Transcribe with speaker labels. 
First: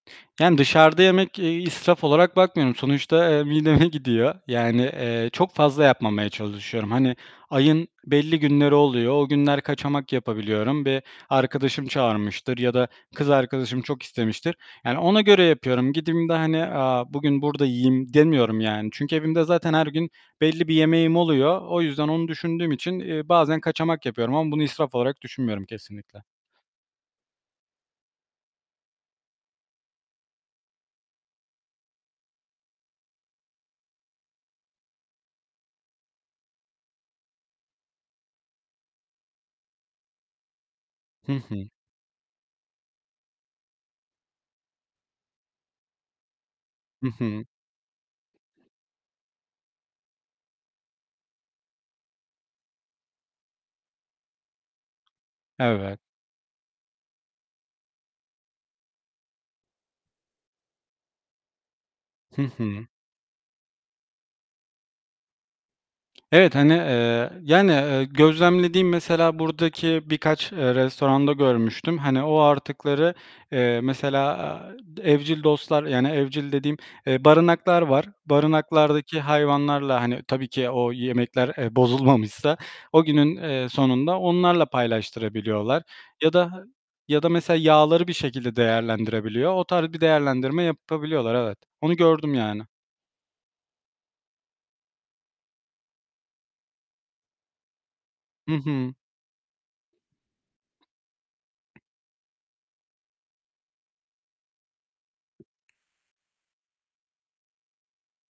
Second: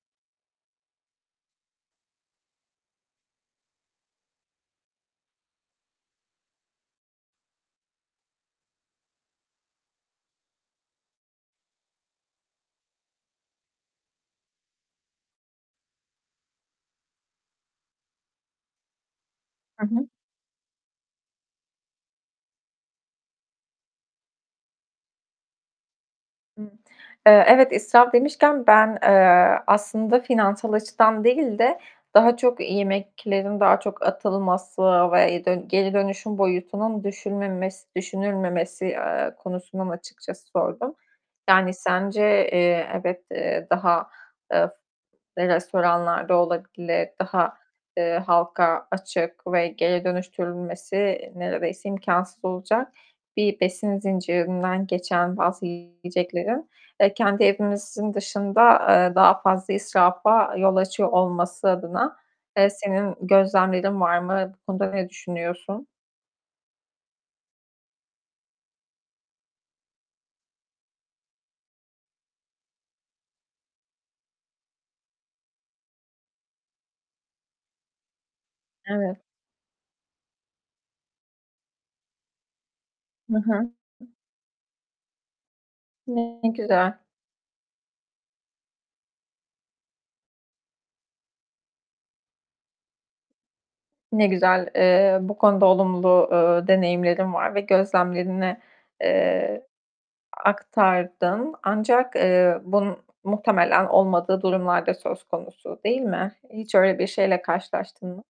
Speaker 1: Yani, dışarıda yemek, iii, israf olarak bakmıyorum. Sonuçta, eee, mideme gidiyor. Yani, eee, çok fazla yapmamaya çalışıyorum. Hani, ayın belli günleri oluyor. O günler kaçamak yapabiliyorum. Bir arkadaşım çağırmıştır ya da kız arkadaşım çok istemiştir, yani ona göre yapıyorum. Gittiğimde, hani, aaa, bugün burada yiyeyim demiyorum yani. Çünkü evimde zaten
Speaker 2: Hı
Speaker 1: her
Speaker 2: hı.
Speaker 1: gün belli bir yemeğim oluyor. O yüzden onu düşündüğüm için, eee, bazen kaçamak yapıyorum ama bunu israf olarak düşünmüyorum kesinlikle.
Speaker 2: Hıı. Eee, evet israf demişken ben, eee, aslında finansal açıdan değil de, daha çok yemeklerin daha çok atılması ve y geri dönüşüm boyutunun düşünmemes düşünülmemesi, eee, konusunu açıkçası sordum.
Speaker 1: Hı hı.
Speaker 2: Yani, sence, eee, evet, eee, daha, eee, f restoranlarda
Speaker 1: Hı
Speaker 2: olabilir,
Speaker 1: hı.
Speaker 2: daha, eee, halka açık ve geri dönüştürülmesi neredeyse imkânsız olacak bir besin zincirinden geçen bazı
Speaker 1: Evet.
Speaker 2: yiyeceklerin, eee, kendi evimizin dışında, eee, daha fazla israfa yol açıyor olması adına,
Speaker 1: Hı
Speaker 2: eee,
Speaker 1: hı.
Speaker 2: senin gözlemlerin var mı? Bu konuda ne düşünüyorsun?
Speaker 1: Evet. Hani, eee, yani, eee, gözlemlediğim mesela buradaki birkaç, eee, restoranda görmüştüm. Hani, o artıkları, eee, mesela evcil dostlar yani, evcil dediğim, eee, barınaklar var. Barınaklardaki
Speaker 2: Evet.
Speaker 1: hayvanlarla, hani, tabii ki o yemekler, eee, bozulmamışsa o günün,
Speaker 2: Hı
Speaker 1: eee,
Speaker 2: hı.
Speaker 1: sonunda onlarla paylaştırabiliyorlar ya
Speaker 2: Ne
Speaker 1: da h
Speaker 2: güzel.
Speaker 1: ya da mesela yağları bir şekilde değerlendirebiliyor. O tarz bir değerlendirme yapabiliyorlar, evet. Onu gördüm yani.
Speaker 2: Ne güzel. Eee, bu konuda olumlu, eee, deneyimlerin var ve
Speaker 1: Hı
Speaker 2: gözlemlerini,
Speaker 1: hı.
Speaker 2: eee, aktardın. Ancak, eee, bunun muhtemelen olmadığı durumlar da söz konusu değil mi? Hiç öyle bir şeyle karşılaştın mı?